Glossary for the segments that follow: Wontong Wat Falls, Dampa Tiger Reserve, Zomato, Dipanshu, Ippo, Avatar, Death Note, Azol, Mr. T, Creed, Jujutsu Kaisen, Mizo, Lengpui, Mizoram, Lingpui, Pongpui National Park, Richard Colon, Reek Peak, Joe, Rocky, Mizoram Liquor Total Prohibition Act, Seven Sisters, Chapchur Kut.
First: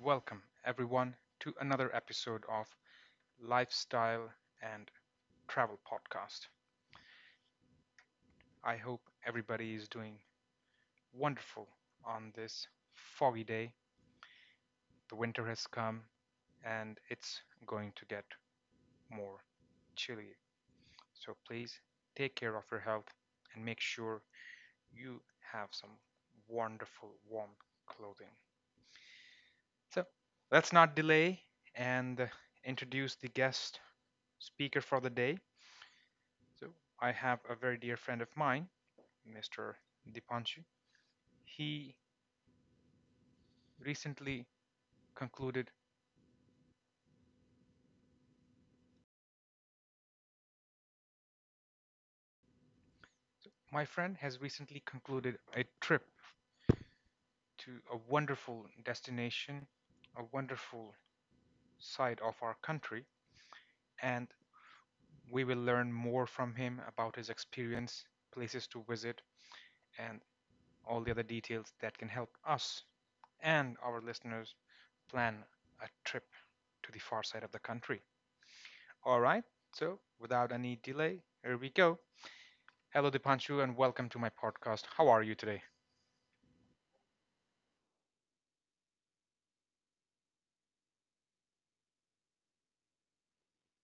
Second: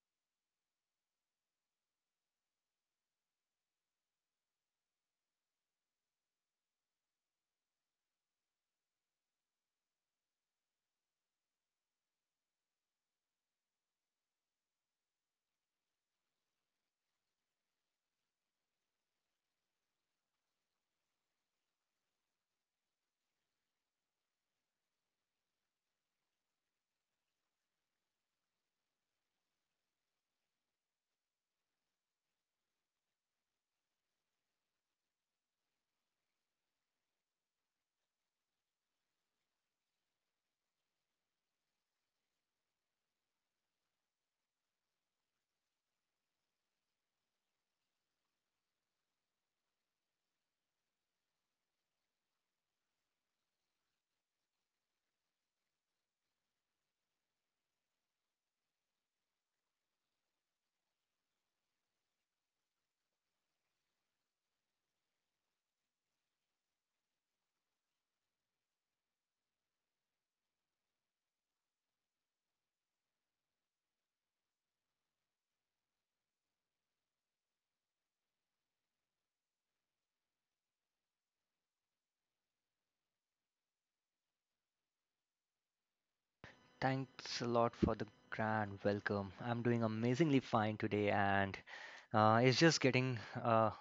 welcome everyone to another episode of Lifestyle and Travel Podcast. I hope everybody is doing wonderful on this foggy day. The winter has come, and it's going to get more chilly. So please take care of your health and make sure you have some wonderful warm clothing. So let's not delay and introduce the guest speaker for the day. So I have a very dear friend of mine, Mr. Dipanchu. He recently concluded, so my friend has recently concluded a trip to a wonderful destination, a wonderful side of our country, and we will learn more from him about his experience, places to visit, and all the other details that can help us and our listeners plan a trip to the far side of the country. All right, so without any delay, here we go. Hello, Dipanshu, and welcome to my podcast. How are you today? Thanks a lot for the grand welcome. I'm doing amazingly fine today, and it's just getting uh,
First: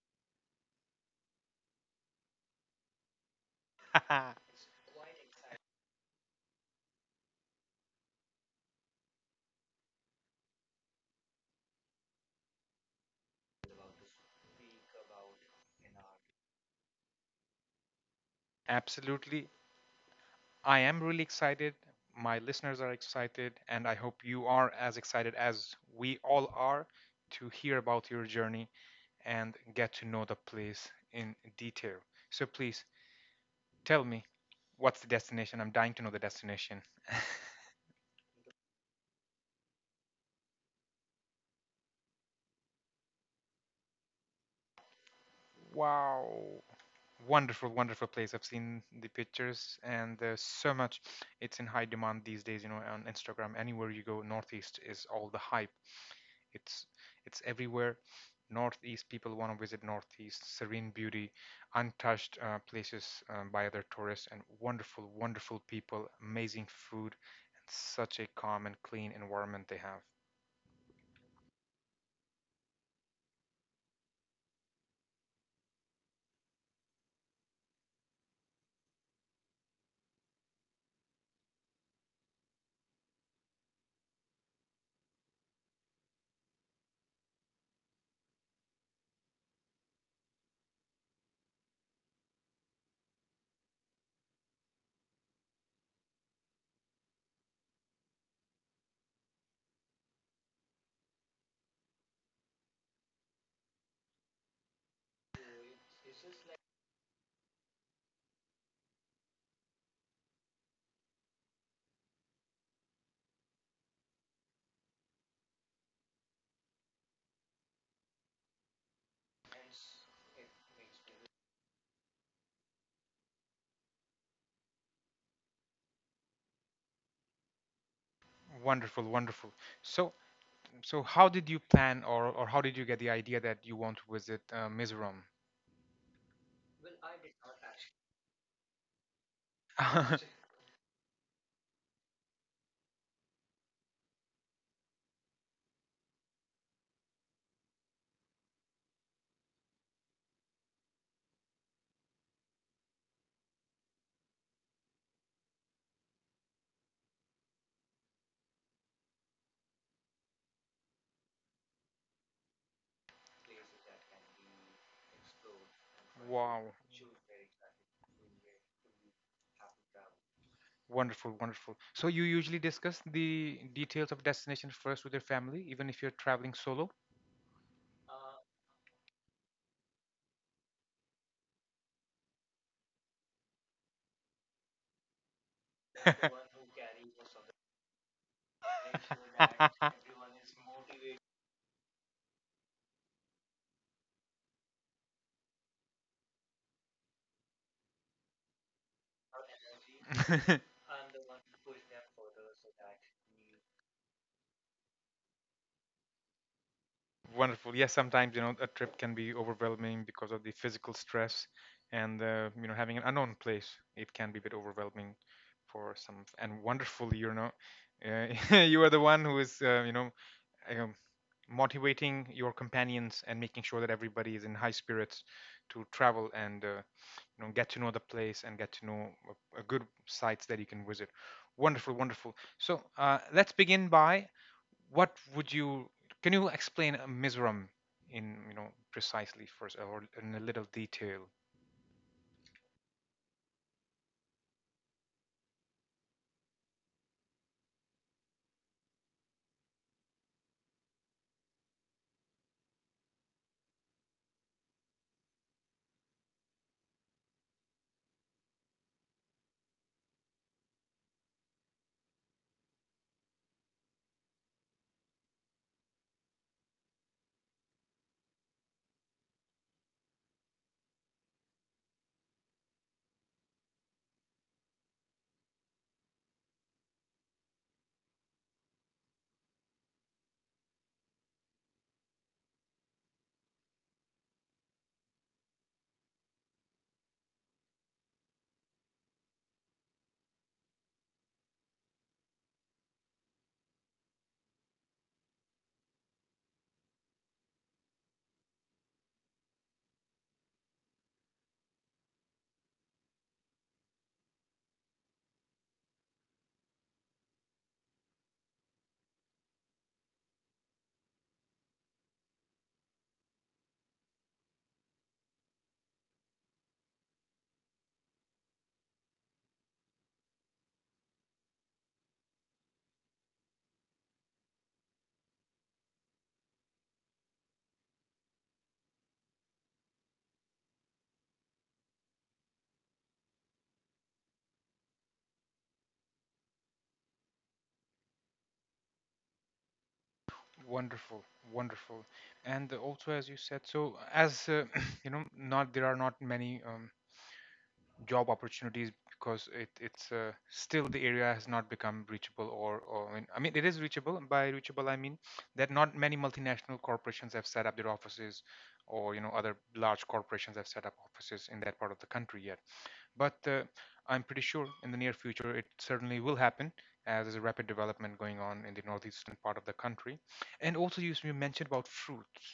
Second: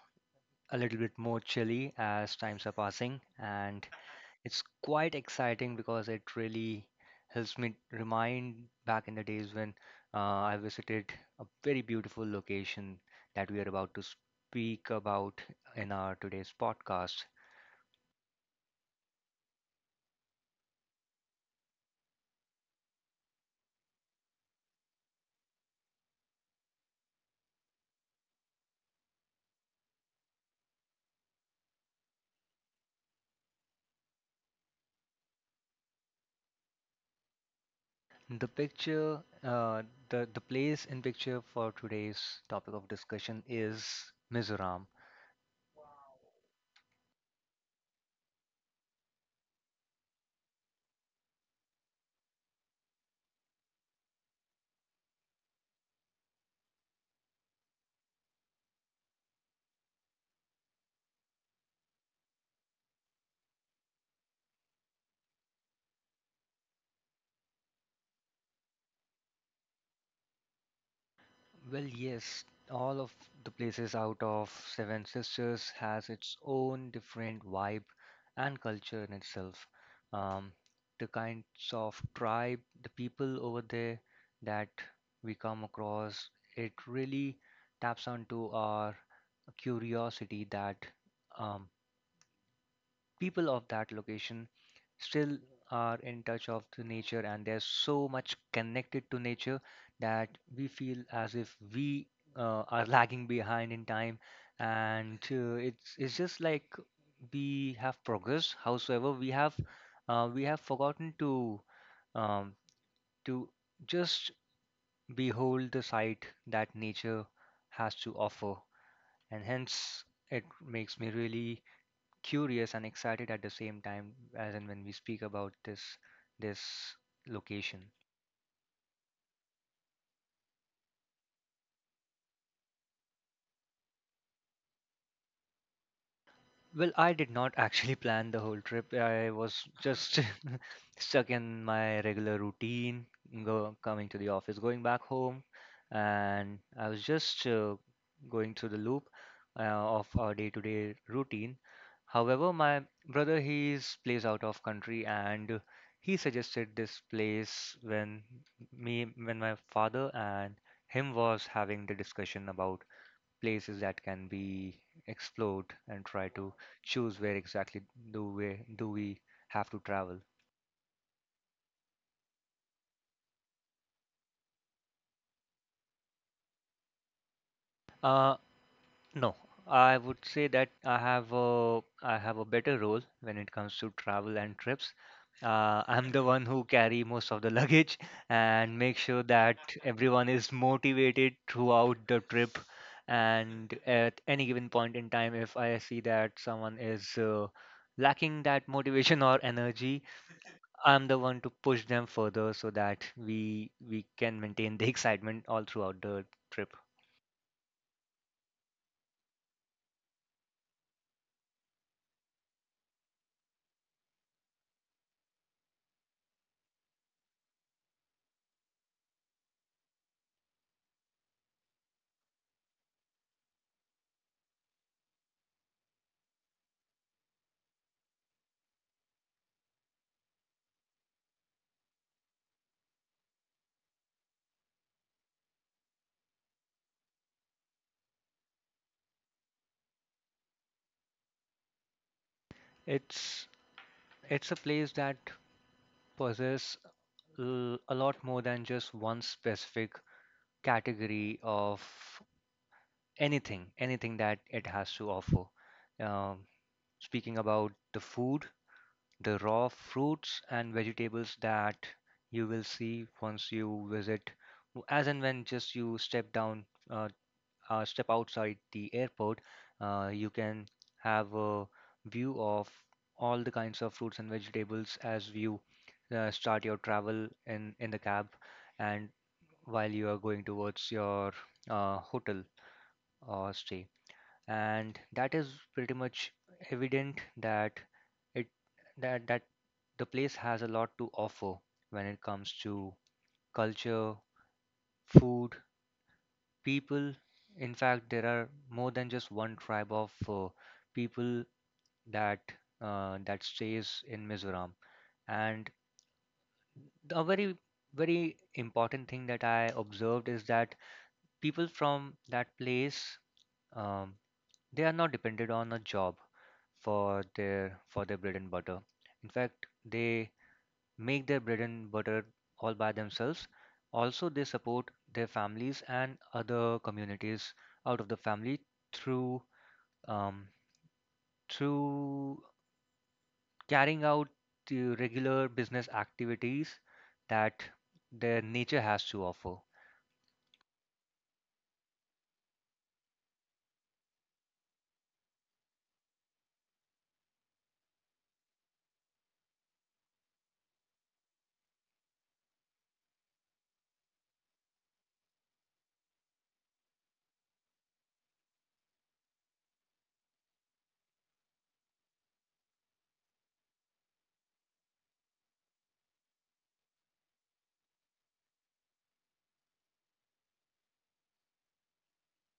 a little bit more chilly as times are passing, and it's quite exciting because it really helps me remind back in the days when I visited a very beautiful location that we are about to speak about in our today's podcast. Absolutely. I am really excited. My listeners are excited, and I hope you are as excited as we all are to hear about your journey and get to know the place in detail. So please tell me, what's the destination? I'm dying to know the destination. The picture, the place in picture for today's topic of discussion is Mizoram. Wow. Wonderful, wonderful place. I've seen the pictures, and there's so much. It's in high demand these days, on Instagram. Anywhere you go, Northeast is all the hype. It's it's everywhere. Northeast, people want to visit Northeast. Serene beauty, untouched places by other tourists, and wonderful wonderful people, amazing food, and such a calm and clean environment they have. Well, yes, all of the places out of Seven Sisters has its own different vibe and culture in itself. Um, the kinds of tribe, the people over there that we come across, it really taps onto our curiosity that um, people of that location still are in touch of the nature, and they're so much connected to nature that we feel as if we are lagging behind in time, and it's just like we have progressed howsoever we have forgotten to um, to just behold the sight that nature has to offer. And hence it makes me really curious and excited at the same time as in when we speak about this location. Wonderful, wonderful. So so how did you plan or how did you get the idea that you want to visit Mizoram? Well, I did not actually plan the whole trip. I was just stuck in my regular routine, go coming to the office, going back home, and I was just going through the loop of our day-to-day routine. However, my brother, he's plays out of country, and he suggested this place when me when my father and him was having the discussion about places that can be explored and try to Wow, choose where exactly do we have to travel? wonderful, wonderful. So you usually discuss the details of destination first with your family, even if you're traveling solo? Uh, no, I would say that I have a better role when it comes to travel and trips. I'm the one who carry most of the luggage and make sure that everyone is motivated throughout the trip. And at any given point in time, if I see that someone is lacking that motivation or energy, I'm the one to push them further so that we can maintain the excitement all throughout the trip. Wonderful. Yes, sometimes a trip can be overwhelming because of the physical stress, and having an unknown place, it can be a bit overwhelming for some. And wonderful, you are the one who is um, motivating your companions and making sure that everybody is in high spirits to travel and get to know the place and get to know a good sites that you can visit. Wonderful, wonderful. So let's begin by what would you can you explain Mizoram in precisely first or in a little detail? It's it's a place that possesses a lot more than just one specific category of anything that it has to offer. Um, Speaking about the food, the raw fruits and vegetables that you will see once you visit, as and when just you uh, step outside the airport, you can have a view of all the kinds of fruits and vegetables as you start your travel in the cab and while you are going towards your hotel or stay. And that is pretty much evident that it that that the place has a lot to offer when it comes to culture, food, people. In fact, there are more than just one tribe of people that that stays in Mizoram. And a very very important thing that I observed is that people from that place, um, they are not dependent on a job for their bread and butter. In fact, they make their bread and butter all by themselves. Also, they support their families and other communities out of the family through um, through carrying out the regular business activities that their nature has to offer. Wonderful, wonderful, and also as you said, so as not there are not many job opportunities because it's still the area has not become reachable, or, I mean, it is reachable. By reachable I mean that not many multinational corporations have set up their offices, or other large corporations have set up offices in that part of the country yet. But I'm pretty sure in the near future it certainly will happen, as there's a rapid development going on in the northeastern part of the country. And also, you mentioned about fruits,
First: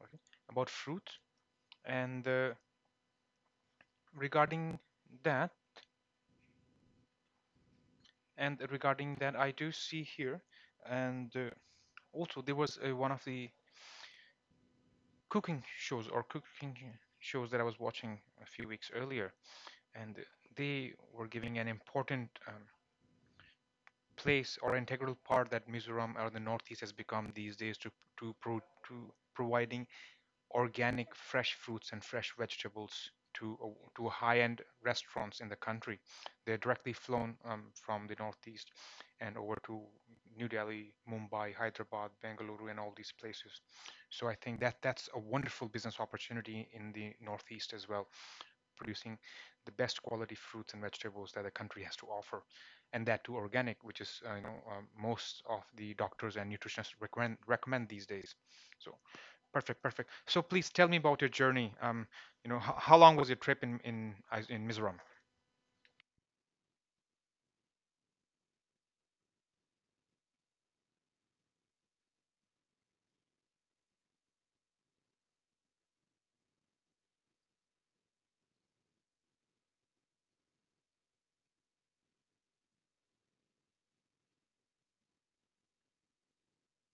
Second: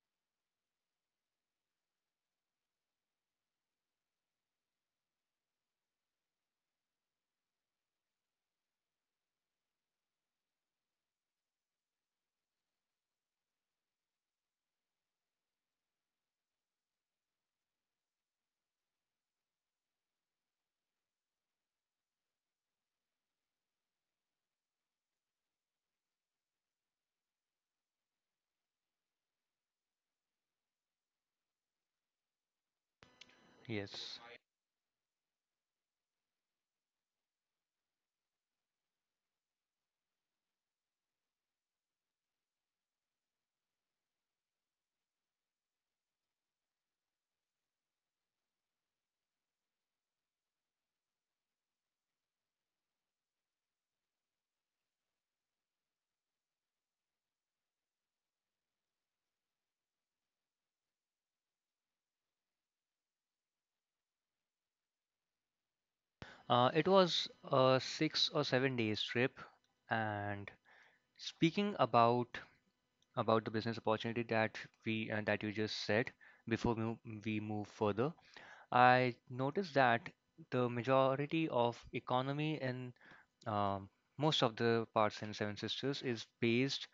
okay? About fruits, and regarding that, regarding that, I do see here, and also there was one of the cooking shows that I was watching a few weeks earlier, and they were giving an important place or integral part that Mizoram or the Northeast has become these days to, pro, to providing organic fresh fruits and fresh vegetables to Yes. high-end restaurants in the country. They're directly flown from the northeast and over to New Delhi, Mumbai, Hyderabad, Bengaluru, and all these places. So I think that that's a wonderful business opportunity in the northeast as well, producing the best quality fruits and vegetables that the country has to offer, and that too organic, which is most of the doctors and nutritionists recommend these days. So Perfect, perfect. So please tell me about your journey. How long was your trip in Mizoram? It was a 6 or 7 days trip, and speaking about the business opportunity that we that you just said before we move further, I noticed that the majority of economy in um, most of the parts in Seven Sisters is based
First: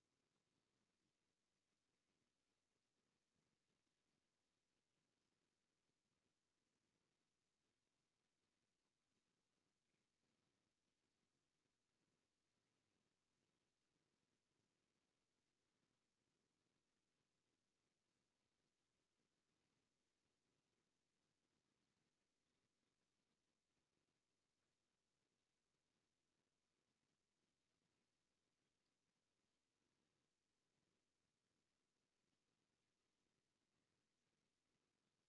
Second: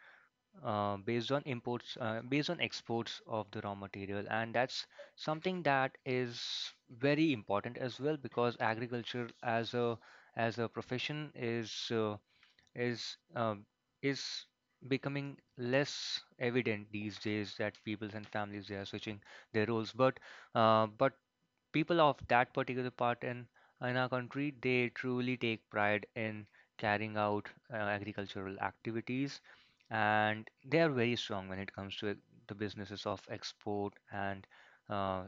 uh, based on imports, based on exports of the raw material, and that's something that is very important as well because agriculture as a profession is is um, is becoming less evident these days, that peoples and families, they are switching their roles, but uh, but people of that particular part in our country, they truly take pride in carrying out agricultural activities, and they are very strong when it comes to, the businesses of export and uh,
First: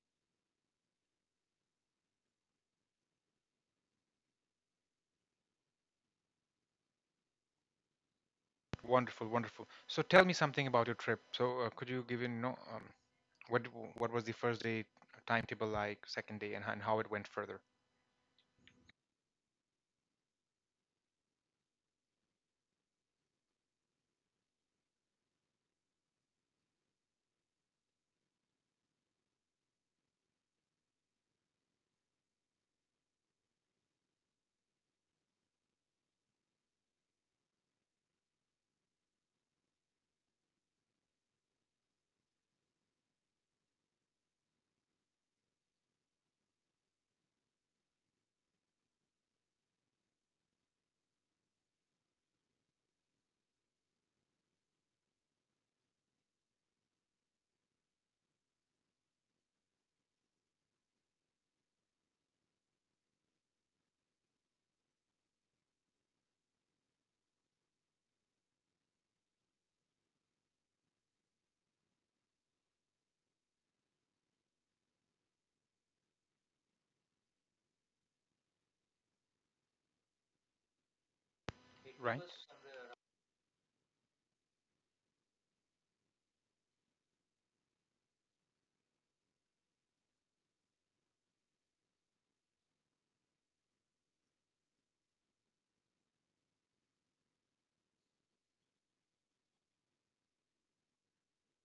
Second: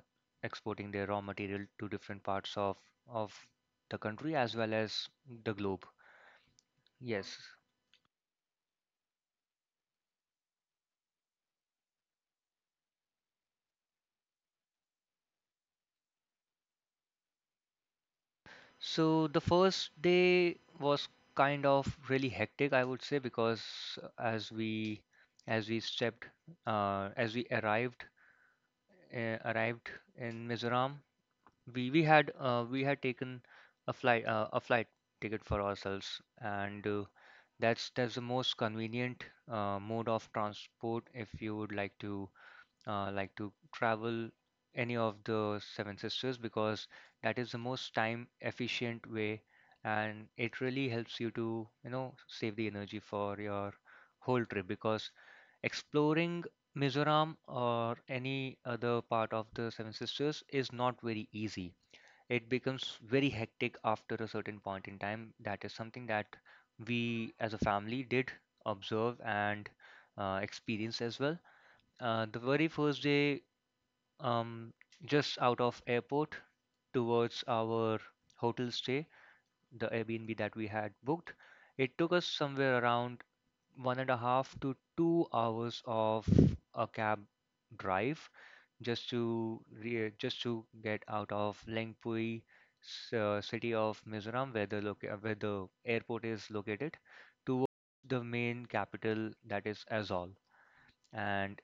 exporting their raw material to different parts of the country as well as the globe. Yes. Wonderful, wonderful. So tell me something about your trip. So could you give in, what was the first day timetable like, second day, and how it went further? So the first day was kind of really hectic, I would say, because as we as we stepped as we arrived arrived in Mizoram. We we had uh, we had taken a flight ticket for ourselves, and that's the most convenient mode of transport if you would like to travel any of the Seven Sisters, because that is the most time efficient way, and it really helps you to save the energy for your whole trip, because exploring Mizoram or any other part of the Seven Sisters is not very easy. It becomes very hectic after a certain point in time. That is something that we as a family did observe and experience as well. The very first day, um, just out of airport towards our hotel stay, the Airbnb that we had booked. It took Right. us somewhere around 1.5 to 2 hours of a cab drive just to get out of Lengpui, city of Mizoram, where the airport is located, towards the main capital that is Azol. And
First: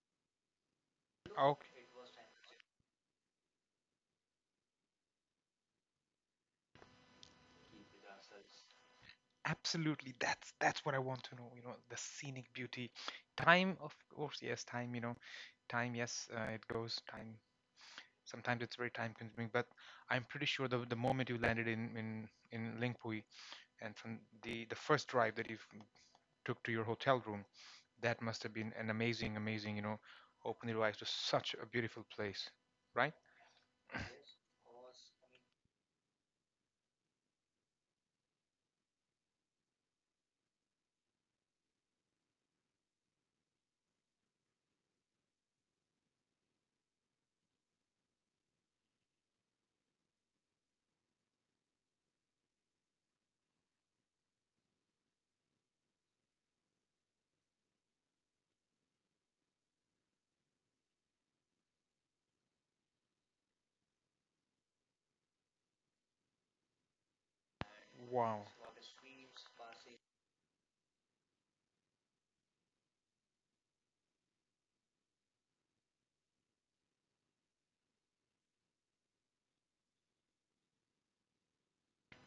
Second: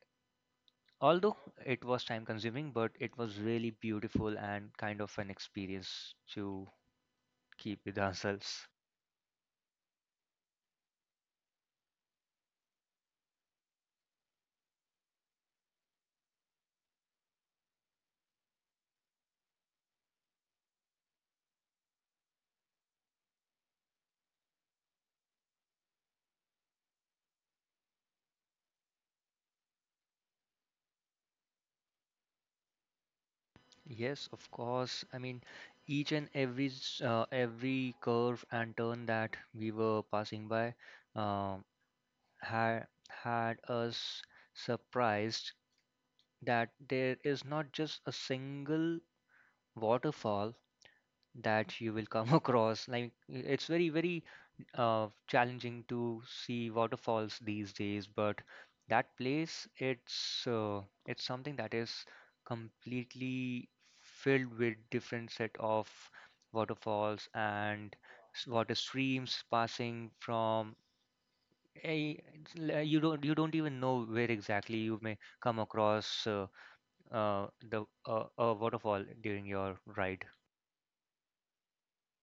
although it was time consuming, but it was really beautiful and kind of an experience to keep with ourselves. Absolutely, that's what I want to know, the scenic beauty, time. Of course, yes, time, time. Yes, it goes time. Sometimes it's very time consuming, but I'm pretty sure, the moment you landed in lingpui and from the first drive that you took to your hotel room, that must have been an amazing, amazing. Open your eyes to such a beautiful place, right? Yes, of course. I mean, each and every curve and turn that we were passing by, um, had had us surprised that there is not just a single waterfall that you will come across. Like it's very, very challenging to see waterfalls these days, but that place, it's something that is completely filled with different set of waterfalls and Wow, water streams passing from a, you don't even know where exactly you may come across the a waterfall during your ride.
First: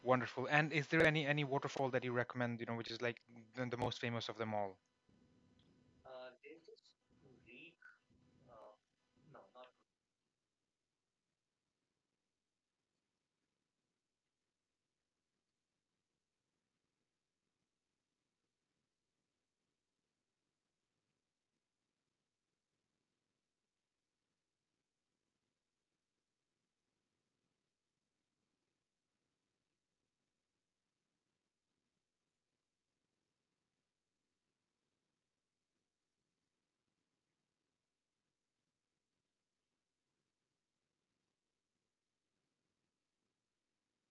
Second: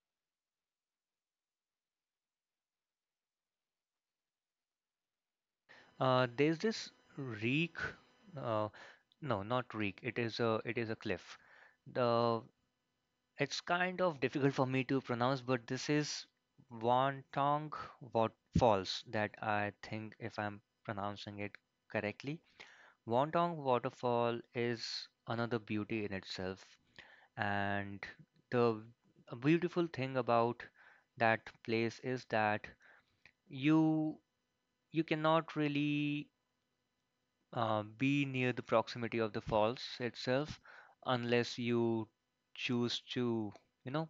wonderful. And is there any waterfall that you recommend, which is like the most famous of them all? There's this reek. Uh, no, not reek. It is a cliff. The It's kind of difficult for me to pronounce, but this is Wontong Wat Falls, that I think, if I'm pronouncing it correctly. Wontong Waterfall is another beauty in itself, and the beautiful thing about that place is that you you cannot really be near the proximity of the falls itself unless you choose to you know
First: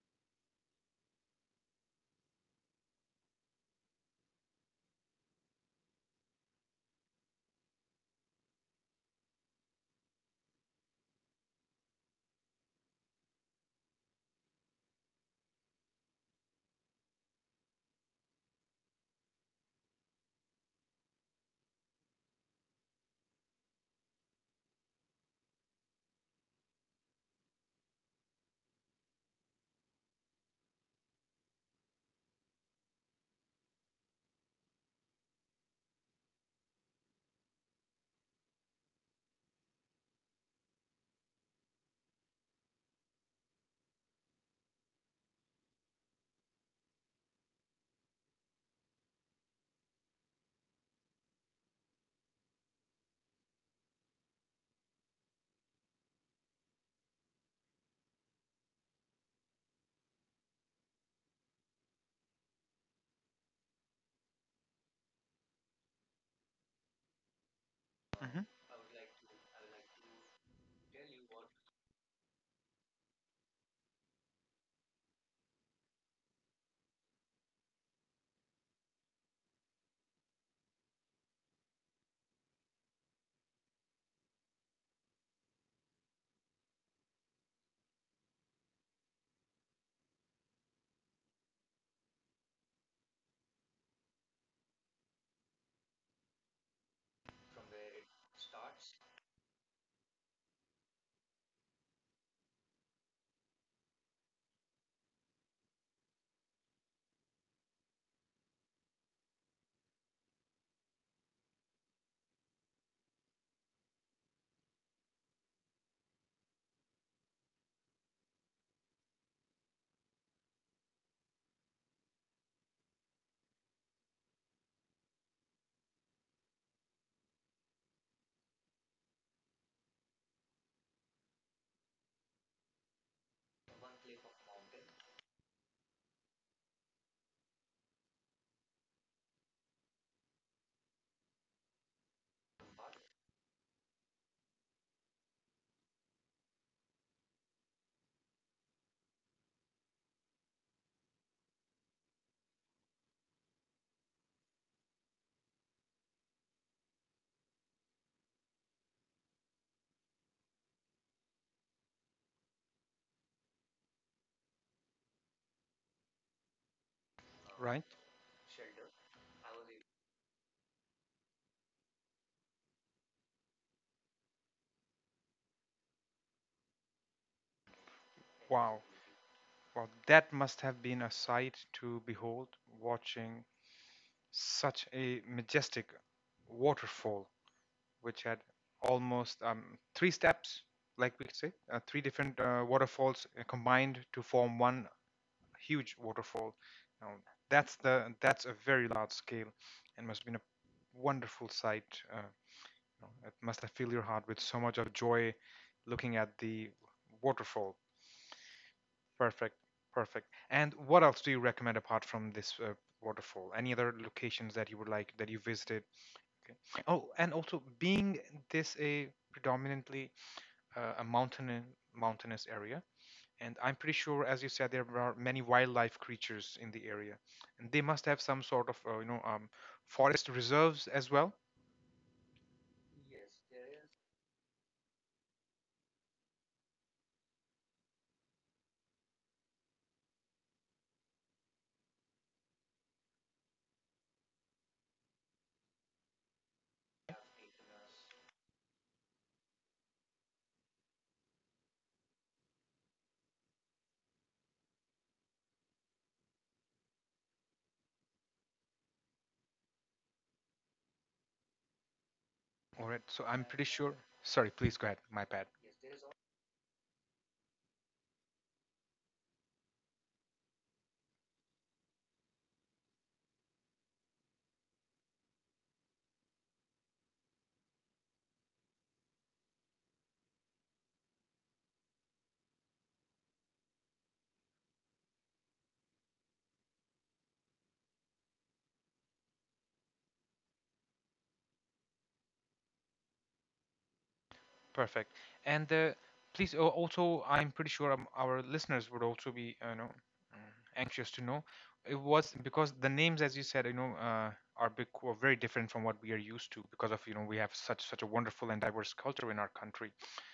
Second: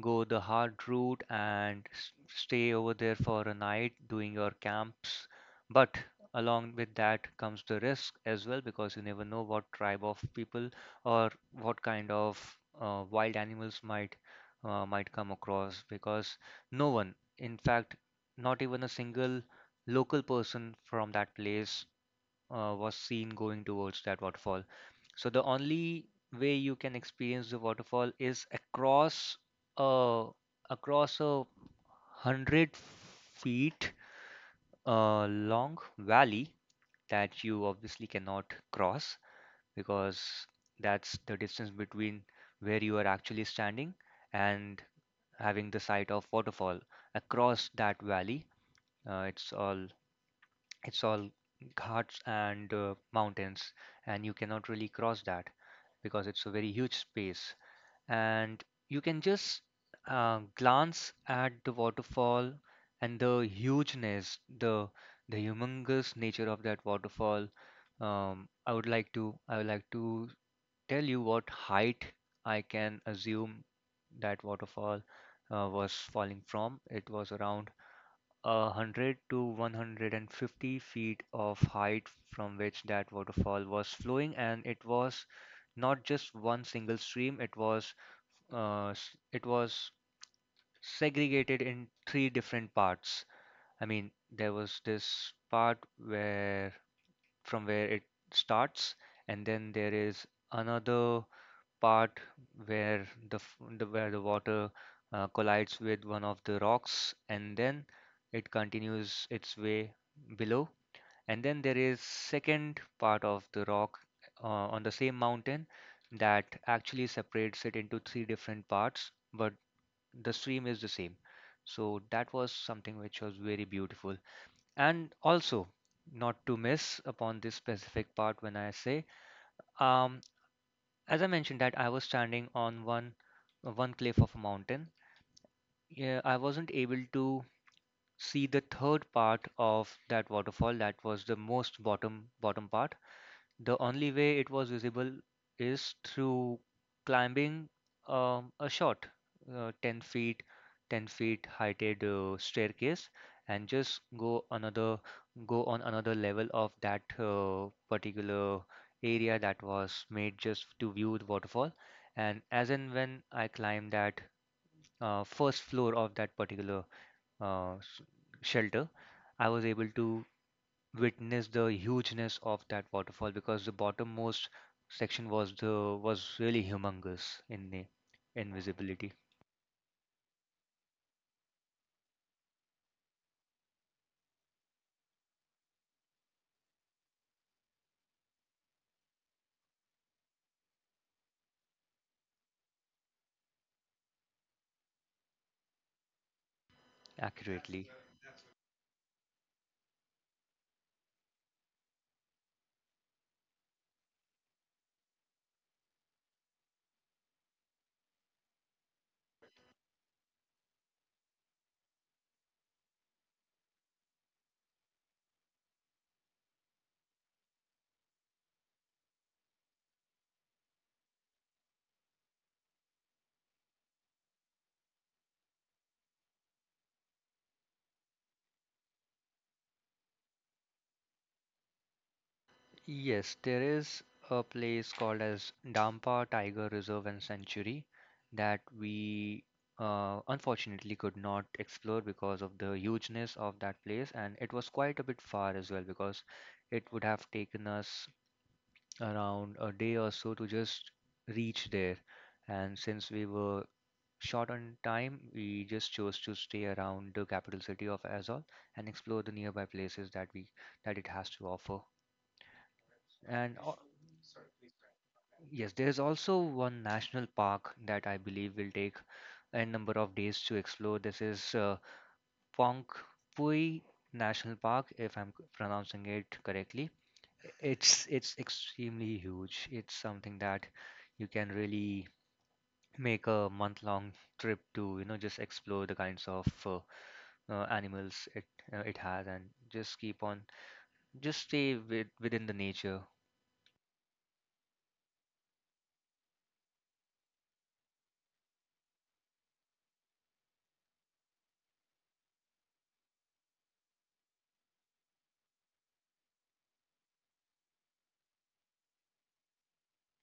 go the hard route and stay over there for a night doing your camps. But along with that comes the risk as well, because you never know what tribe of people or what kind of wild animals might come across, because no one, in fact not even a single local person from that place, was seen going towards that waterfall. So the only way you can experience the waterfall is a across 100 feet long valley that you obviously cannot cross, because that's the distance between where you are actually standing and having the sight of waterfall across that valley. Uh, it's all it's all ghats and mountains, and you cannot really cross that because it's a very huge space, and you can just glance at the waterfall and the hugeness, the humongous nature of that waterfall. Um, Hmm. I would like to I would like to tell you what height I can assume that waterfall was falling from. It was around 100 to 150 feet of height from which that waterfall was flowing, and it was not just one single stream. It was segregated in three different parts. I mean, there was this part where from where it starts, and then there is another part where the, water collides with one of the rocks, and then it continues its way below. And then there is second part of the rock uh, on the same mountain that actually separates it into three different parts, but the stream is the same. So that was something which was very beautiful. And also, not to miss upon this specific part, when I say, um as I mentioned that I was standing on one cliff of a mountain. Yeah, I wasn't able to see the third part of that waterfall. That was the most bottom bottom part. The only way it was visible is through climbing, a short, 10 feet, 10 feet heighted staircase, and just go on another level of that particular area that was made just to view the waterfall. And as and when I climbed that first floor of that particular uh, Right? s- shelter, I was able to witness the hugeness of that waterfall, because the bottommost section was really humongous in the Wow. invisibility Well, that must have been a sight to behold, watching such a majestic waterfall, which had almost three steps, like we could say, three different waterfalls combined to form one huge waterfall. Now, that's accurately. the that's a very large scale, and must have been a wonderful sight. It must have filled your heart with so much of joy, looking at the waterfall. Perfect, perfect. And what else do you recommend apart from this waterfall? Any other locations that you would like, that you visited? Okay. Oh, and also being this a predominantly a mountain mountainous area, and I'm pretty sure, as you said, there are many wildlife creatures in the area, and they must have some sort of forest reserves as well. Yes, there is a place called as Dampa Tiger Reserve and Sanctuary that we unfortunately could not explore because of the hugeness of that place, and it was quite a bit far as well because it would have taken us around a day or so to just reach there. And since we were short on time, we just chose to stay around the capital city of Azov and explore the nearby places that we that it has to offer. All right, so I'm pretty And al- sure. Sorry, please go ahead. My bad. yes, there is also one national park that I believe will take a number of days to explore. This is Pongpui National Park, if I'm pronouncing it correctly. It's extremely huge. It's something that you can really make a month-long trip to, you know, just explore the kinds of animals it it has and just keep on just stay with, within the nature. Perfect. And please, also, I'm pretty sure our listeners would also be, anxious to know. It was because the names, as you said, are big, are very different from what we are used to, because of, we have such a wonderful and diverse culture in our country.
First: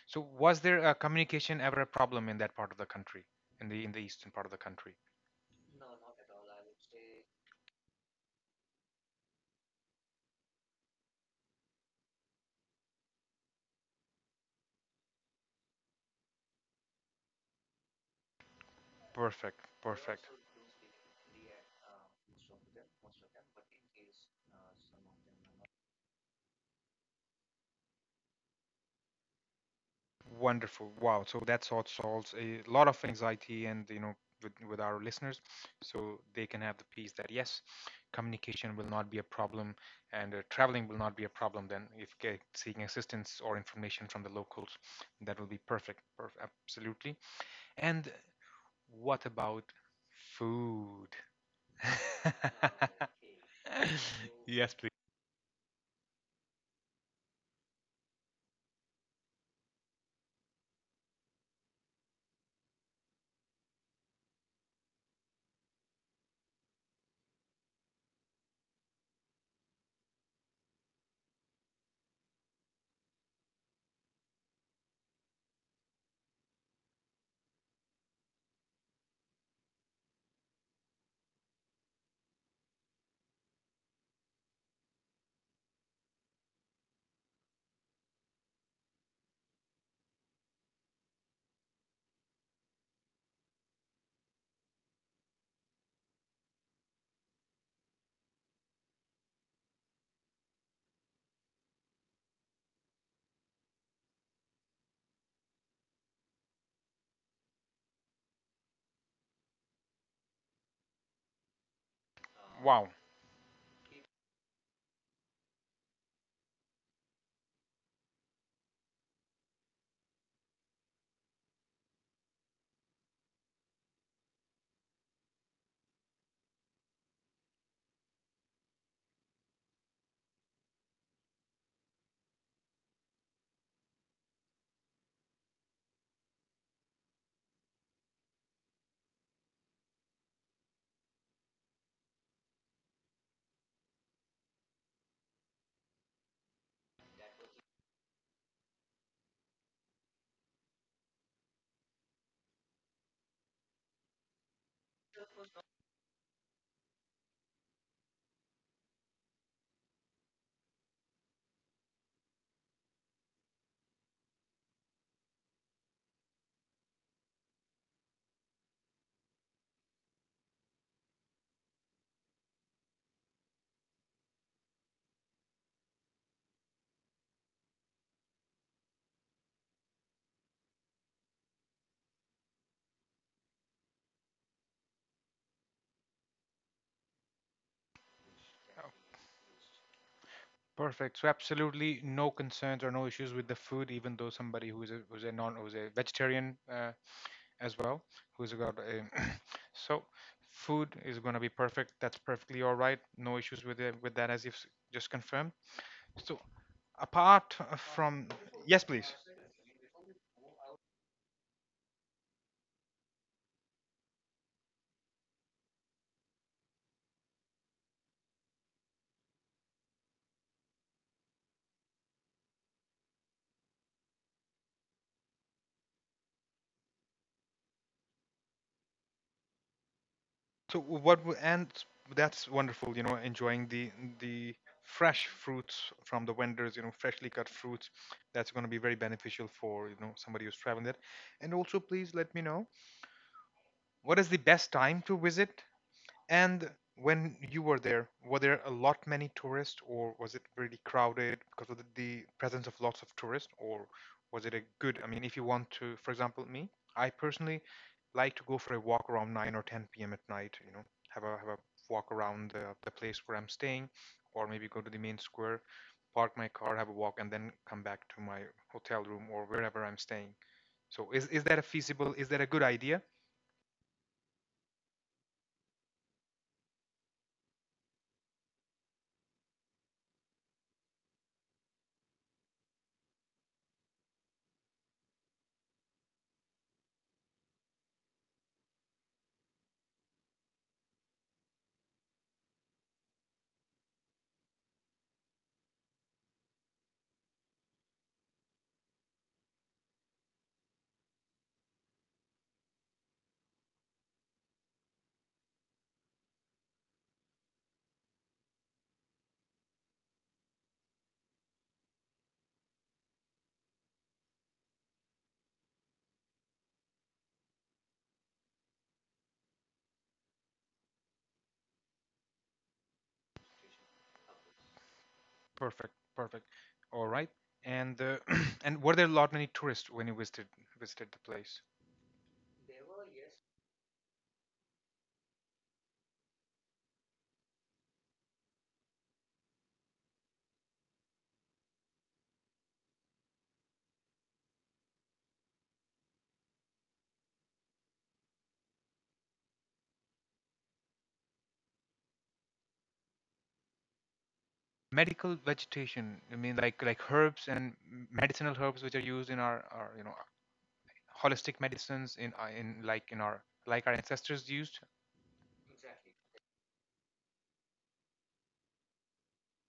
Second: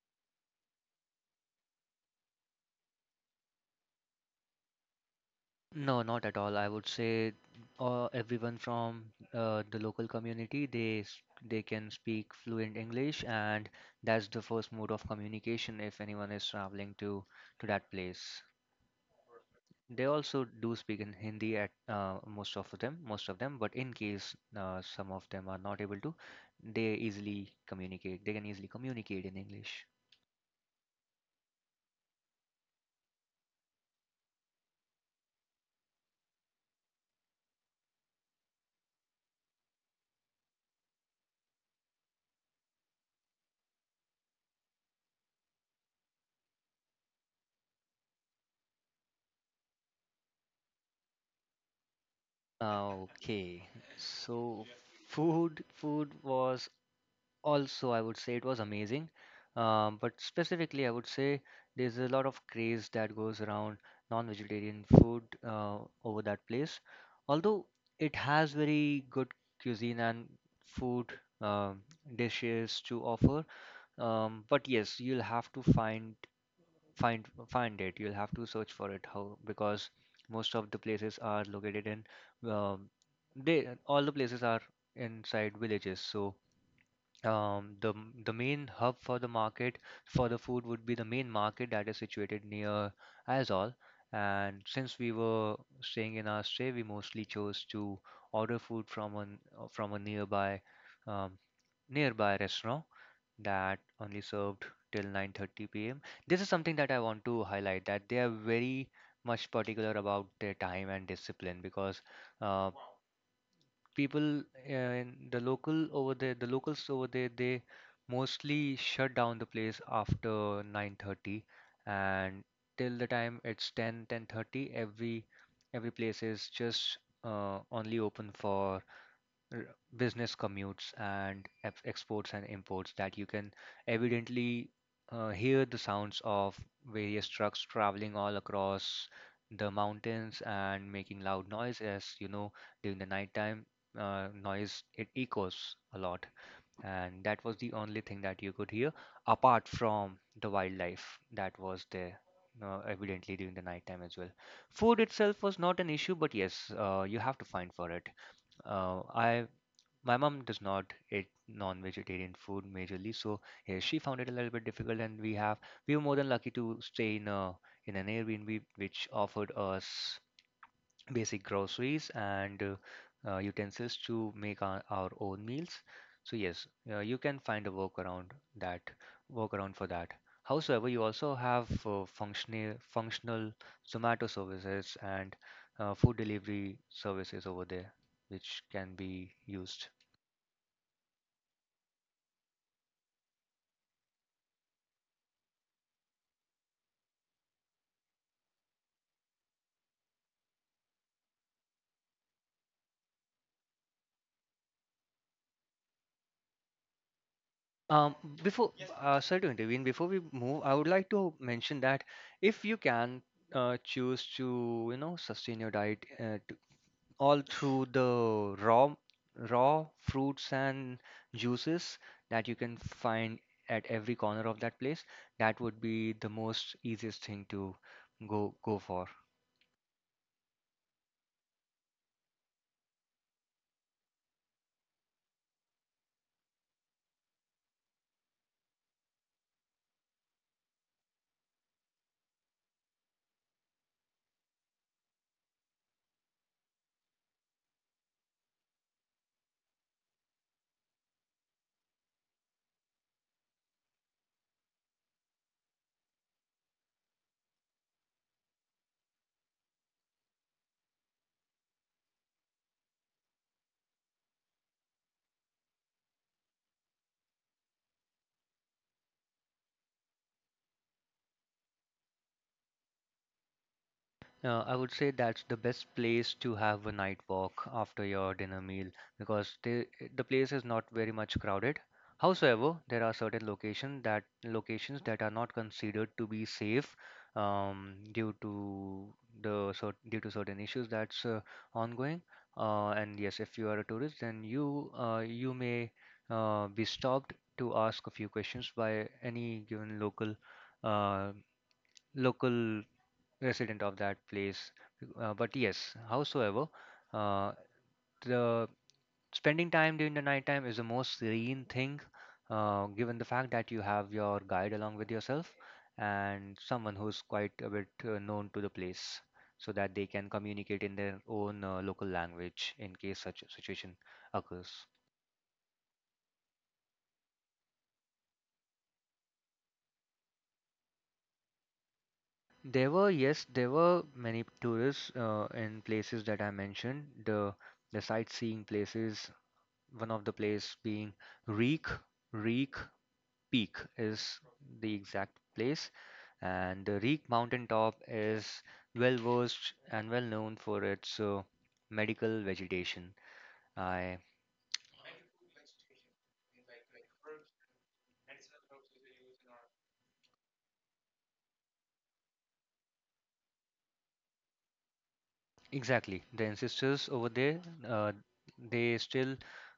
So, was there a communication ever a problem in that part of the country, in the eastern part of the country? No, not at all, I would say everyone from the local community, they they can speak fluent English, and that's the first mode of communication if anyone is traveling to that place. Perfect. They Perfect. also do speak in Hindi at most of them, but in case some of them are not able to, they easily communicate they can easily communicate in English. Wonderful. Wow. So that sort solves a lot of anxiety, and with, our listeners, so they can have the peace that yes, communication will not be a problem, and traveling will not be a problem then, if seeking assistance or information from the locals, that will be perfect. Absolutely. And what about food? Ah, okay, so Yes, please. food was also, I would say, it was amazing, but specifically, I would say there's a lot of craze that goes around non-vegetarian food over that place. Although it has very good cuisine and food, um dishes to offer, but yes, you'll have to find it. You'll have to search for it how, because most of the places are located in um, they all the places are inside villages. So the main hub for the market for the food would be the main market that is situated near Azol. And since we were staying in our stay, we mostly chose to order food from an from a nearby um, nearby restaurant that only served till 9:30 p.m. This is something that I want to highlight, that they are very much particular about their time and discipline because uh, Wow. people in the local over there, the locals over there, they mostly shut down the place after 9:30 and till the time it's 10:10:30, every every place is just only open for r- business commutes and exports and imports, that you can evidently hear the sounds of various trucks traveling all across the mountains and making loud noise. As you know, during the nighttime, noise, it echoes a lot, and that was the only thing that you could hear apart from the wildlife that was there evidently during the nighttime as well. Food itself was not an issue, but yes, you have to find for it. I My mom does not eat non-vegetarian food majorly, so yeah, she found it a little bit difficult. And we have We were more than lucky to stay in a in an Airbnb which offered us basic groceries and utensils to make our own meals. So yes, you can find a that workaround for that. However, you also have functional Zomato services and food delivery services over there, which can be used. Perfect. So absolutely no concerns or no issues with the food, even though somebody who's a vegetarian as well, who's got a so food is gonna be perfect. That's perfectly all right. No issues with it, with that, as you've just confirmed. So apart Um, from. Yes. Yes, please. Sorry to intervene, before we move, I would like to mention that if you can choose to, you know, sustain your diet all through the raw fruits and juices that you can find at every corner of that place, that would be the most easiest thing to go go for. So what w- and that's wonderful, enjoying the fresh fruits from the vendors, freshly cut fruits. That's going to be very beneficial for, somebody who's traveling there. And also, please let me know, what is the best time to visit, and when you were there a lot many tourists, or was it really crowded because of the presence of lots of tourists, or was it a good? I mean, if you want to, for example, me, I personally like to go for a walk around 9 or 10 p.m. at night, have a walk around the place where I'm staying, or maybe go to the main square, park my car, have a walk, and then come back to my hotel room or wherever I'm staying. So is that a feasible? Is that a good idea? I would say that's the best place to have a night walk after your dinner meal, because the place is not very much crowded. Howsoever, there are certain locations that are not considered to be safe due to due to certain issues that's ongoing. And yes, if you are a tourist, then you may be stopped to ask a few questions by any given local uh, local resident of that place. But yes, howsoever, uh, the spending time during the nighttime is the most serene thing, given the fact that you have your guide along with yourself and someone who's quite a bit known to the place, so that they can communicate in their own local language in case such a situation occurs. Perfect, perfect. All right. And and were there a lot many tourists when you visited the place? There were, yes, there were many tourists in places that I mentioned, the sightseeing places, one of the place being Reek. Reek Peak is the exact place, and the Reek Mountaintop is well versed and well known for its medical vegetation. I Medical vegetation. I mean, like herbs and medicinal herbs which are used in our holistic medicines in like in our, like our ancestors used. Exactly, the ancestors over there, uh, they still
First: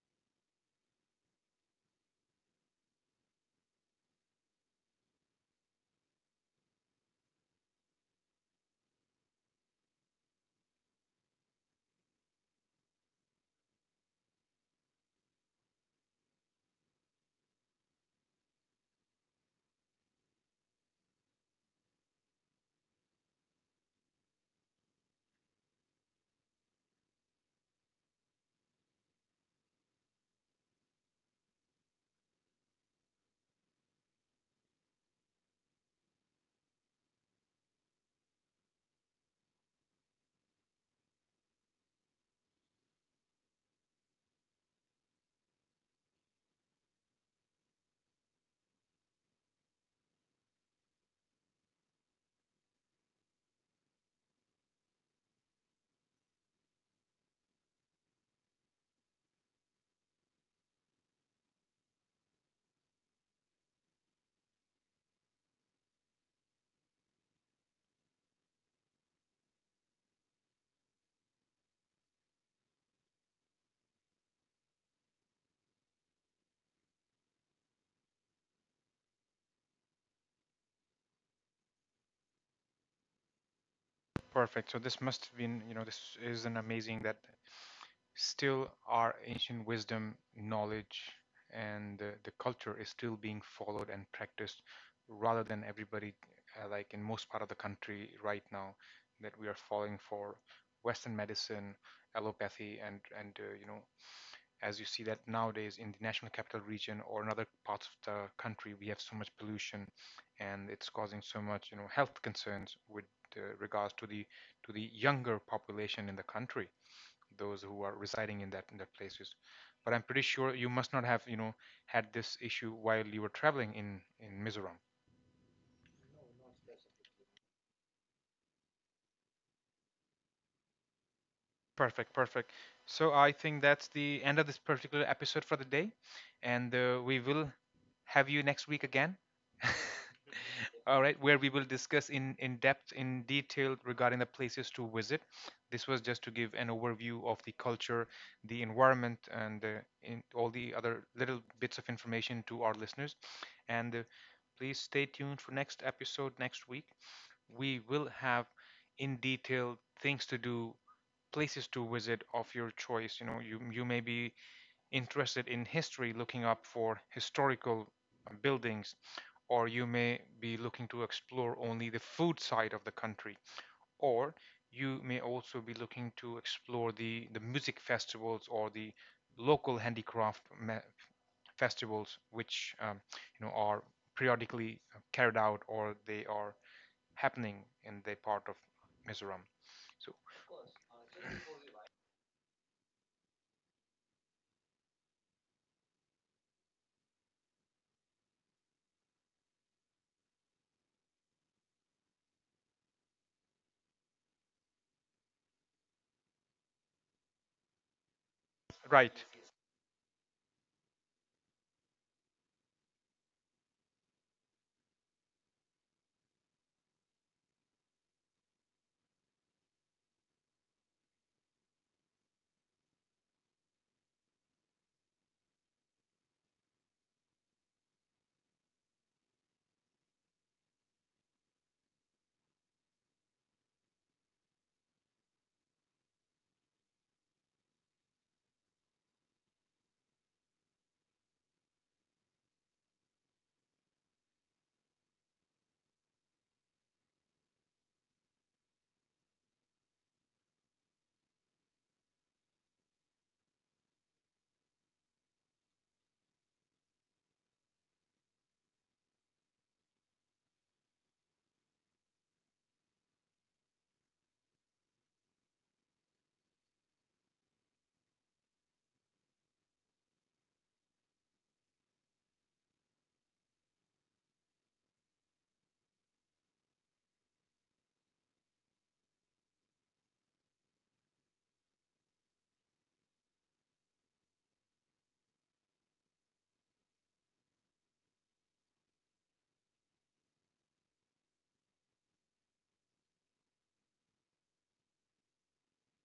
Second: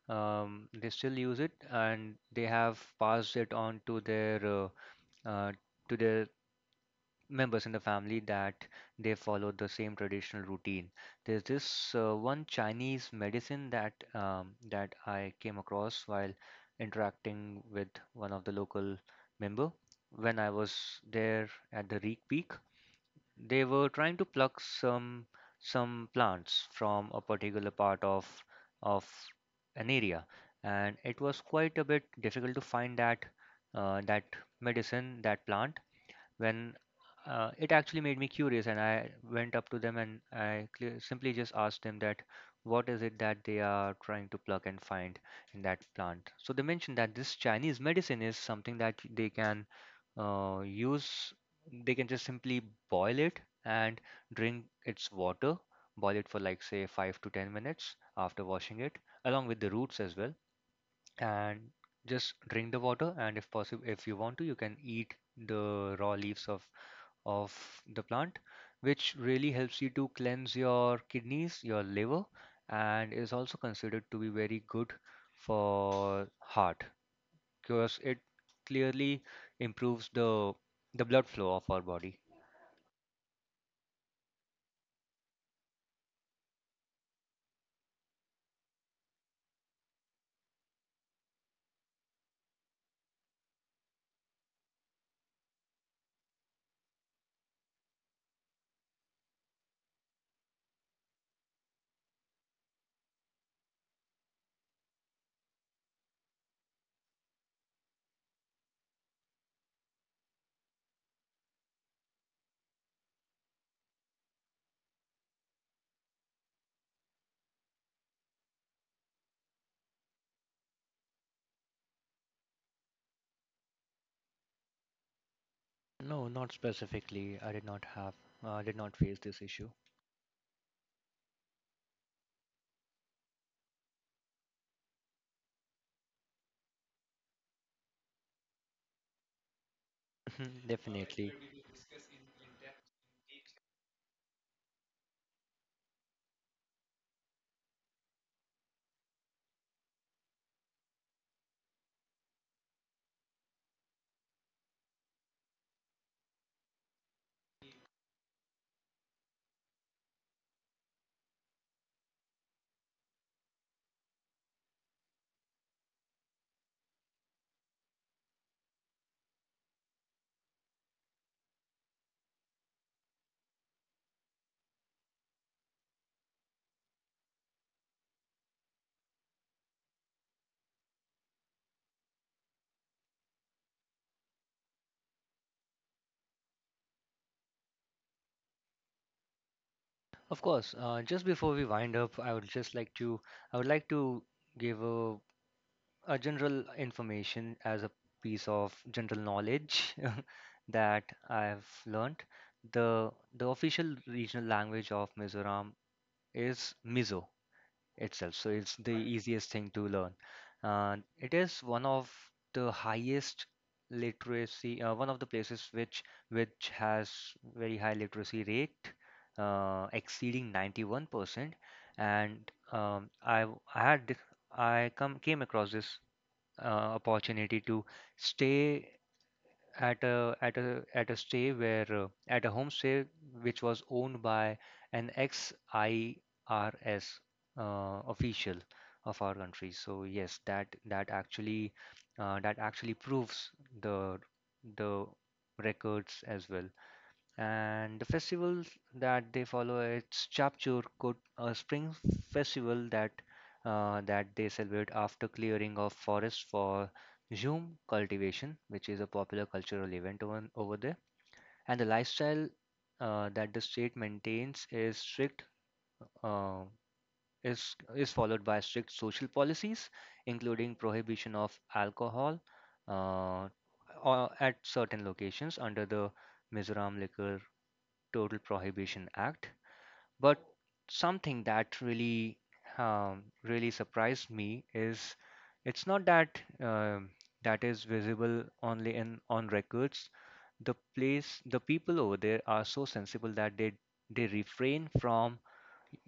they still use it, and they have passed it on uh, to their members in the family, that they follow the same traditional routine. There's this one Chinese medicine that that I came across while interacting with one of the local member when I was there at the Reek Peak. They were trying to pluck some plants from a particular part of an area, and it was quite a bit difficult to find that uh, that medicine, that plant. When it actually made me curious, and I went up to them, and I simply just asked them that what is it that they are trying to plug and find in that plant. So they mentioned that this Chinese medicine is something that they can use. They can just simply boil it and drink its water, boil it for like, say, 5 to 10 minutes after washing it along with the roots as well, and just drink the water. And if possible, if you want to, you can eat the raw leaves of the plant, which really helps you to cleanse your kidneys, your liver, and is also considered to be very good for heart, because it clearly improves the blood flow of our body. Perfect. So this must have been, this is an amazing that still our ancient wisdom, knowledge, and the culture is still being followed and practiced, rather than everybody, like in most part of the country right now, that we are falling for Western medicine, allopathy, and as you see that nowadays in the national capital region or in other parts of the country, we have so much pollution, and it's causing so much health concerns with regards to the younger population in the country, those who are residing in that places. But I'm pretty sure you must not have, had this issue while you were traveling in Mizoram. No, not specifically. I did not have, I did not face this issue. Perfect, perfect. So I think that's the end of this particular episode for the day, and we will have you next week again. All right, Definitely. where we will discuss in depth, in detail, regarding the places to visit. This was just to give an overview of the culture, the environment, and in all the other little bits of information to our listeners. And please stay tuned for next episode next week. We will have in detail things to do, places to visit of your choice. You know, you may be interested in history, looking up for historical buildings, or you may be looking to explore only the food side of the country, or you may also be looking to explore the music festivals or the local handicraft festivals, which are periodically carried out, or they are happening in that part of Mizoram. So, Of course, just before we wind up, I would like to give a general information, as a piece of general knowledge that I've learnt. The official regional language of Mizoram is Mizo itself, so it's the right. easiest thing to learn. And it is one of the one of the places which has very high literacy rate, exceeding 91%. And I had I come came across this opportunity to stay at a stay where, at a homestay which was owned by an ex-IRS official of our country. So yes, that actually proves the the records as well. And the festivals that they follow, it's Chapchur Kut, a spring festival that that they celebrate after clearing of forests for zoom cultivation, which is a popular cultural event over there. And the lifestyle that the state maintains is strict uh, is followed by strict social policies, including prohibition of alcohol, uh, or at certain locations under the Mizoram Liquor Total Prohibition Act. But something that really, really surprised me is, it's not that that is visible only in on records. The place, the people over there are so sensible that they refrain from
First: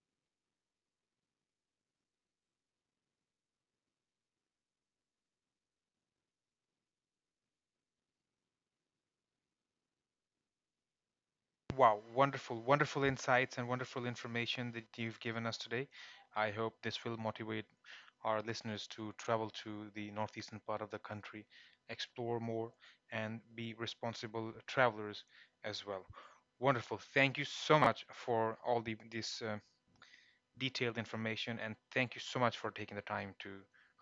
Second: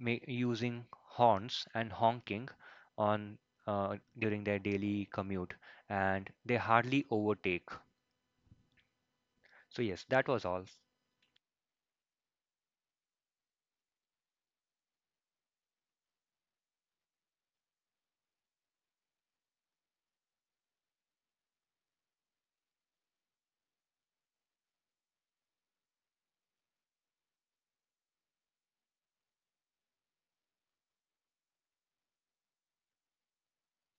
using horns and honking on during their daily commute, and they hardly overtake. So yes, that was all. Wow, wonderful, wonderful insights and wonderful information that you've given us today. I hope this will motivate our listeners to travel to the northeastern part of the country, explore more, and be responsible travelers as well. Wonderful. Thank you so much for all the this detailed information. And thank you so much for taking the time to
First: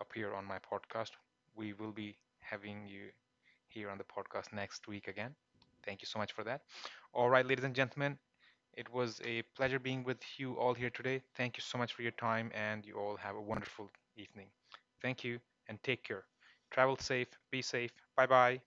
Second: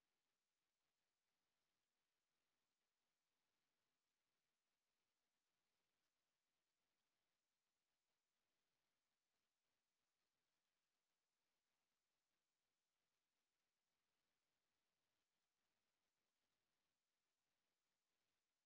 appear on my podcast. We will be having you here on the podcast next week again. Thank you so much for that. All right, ladies and gentlemen, it was a pleasure being with you all here today. Thank you so much for your time, and you all have a wonderful evening. Thank you and take care. Travel safe, be safe. Bye bye.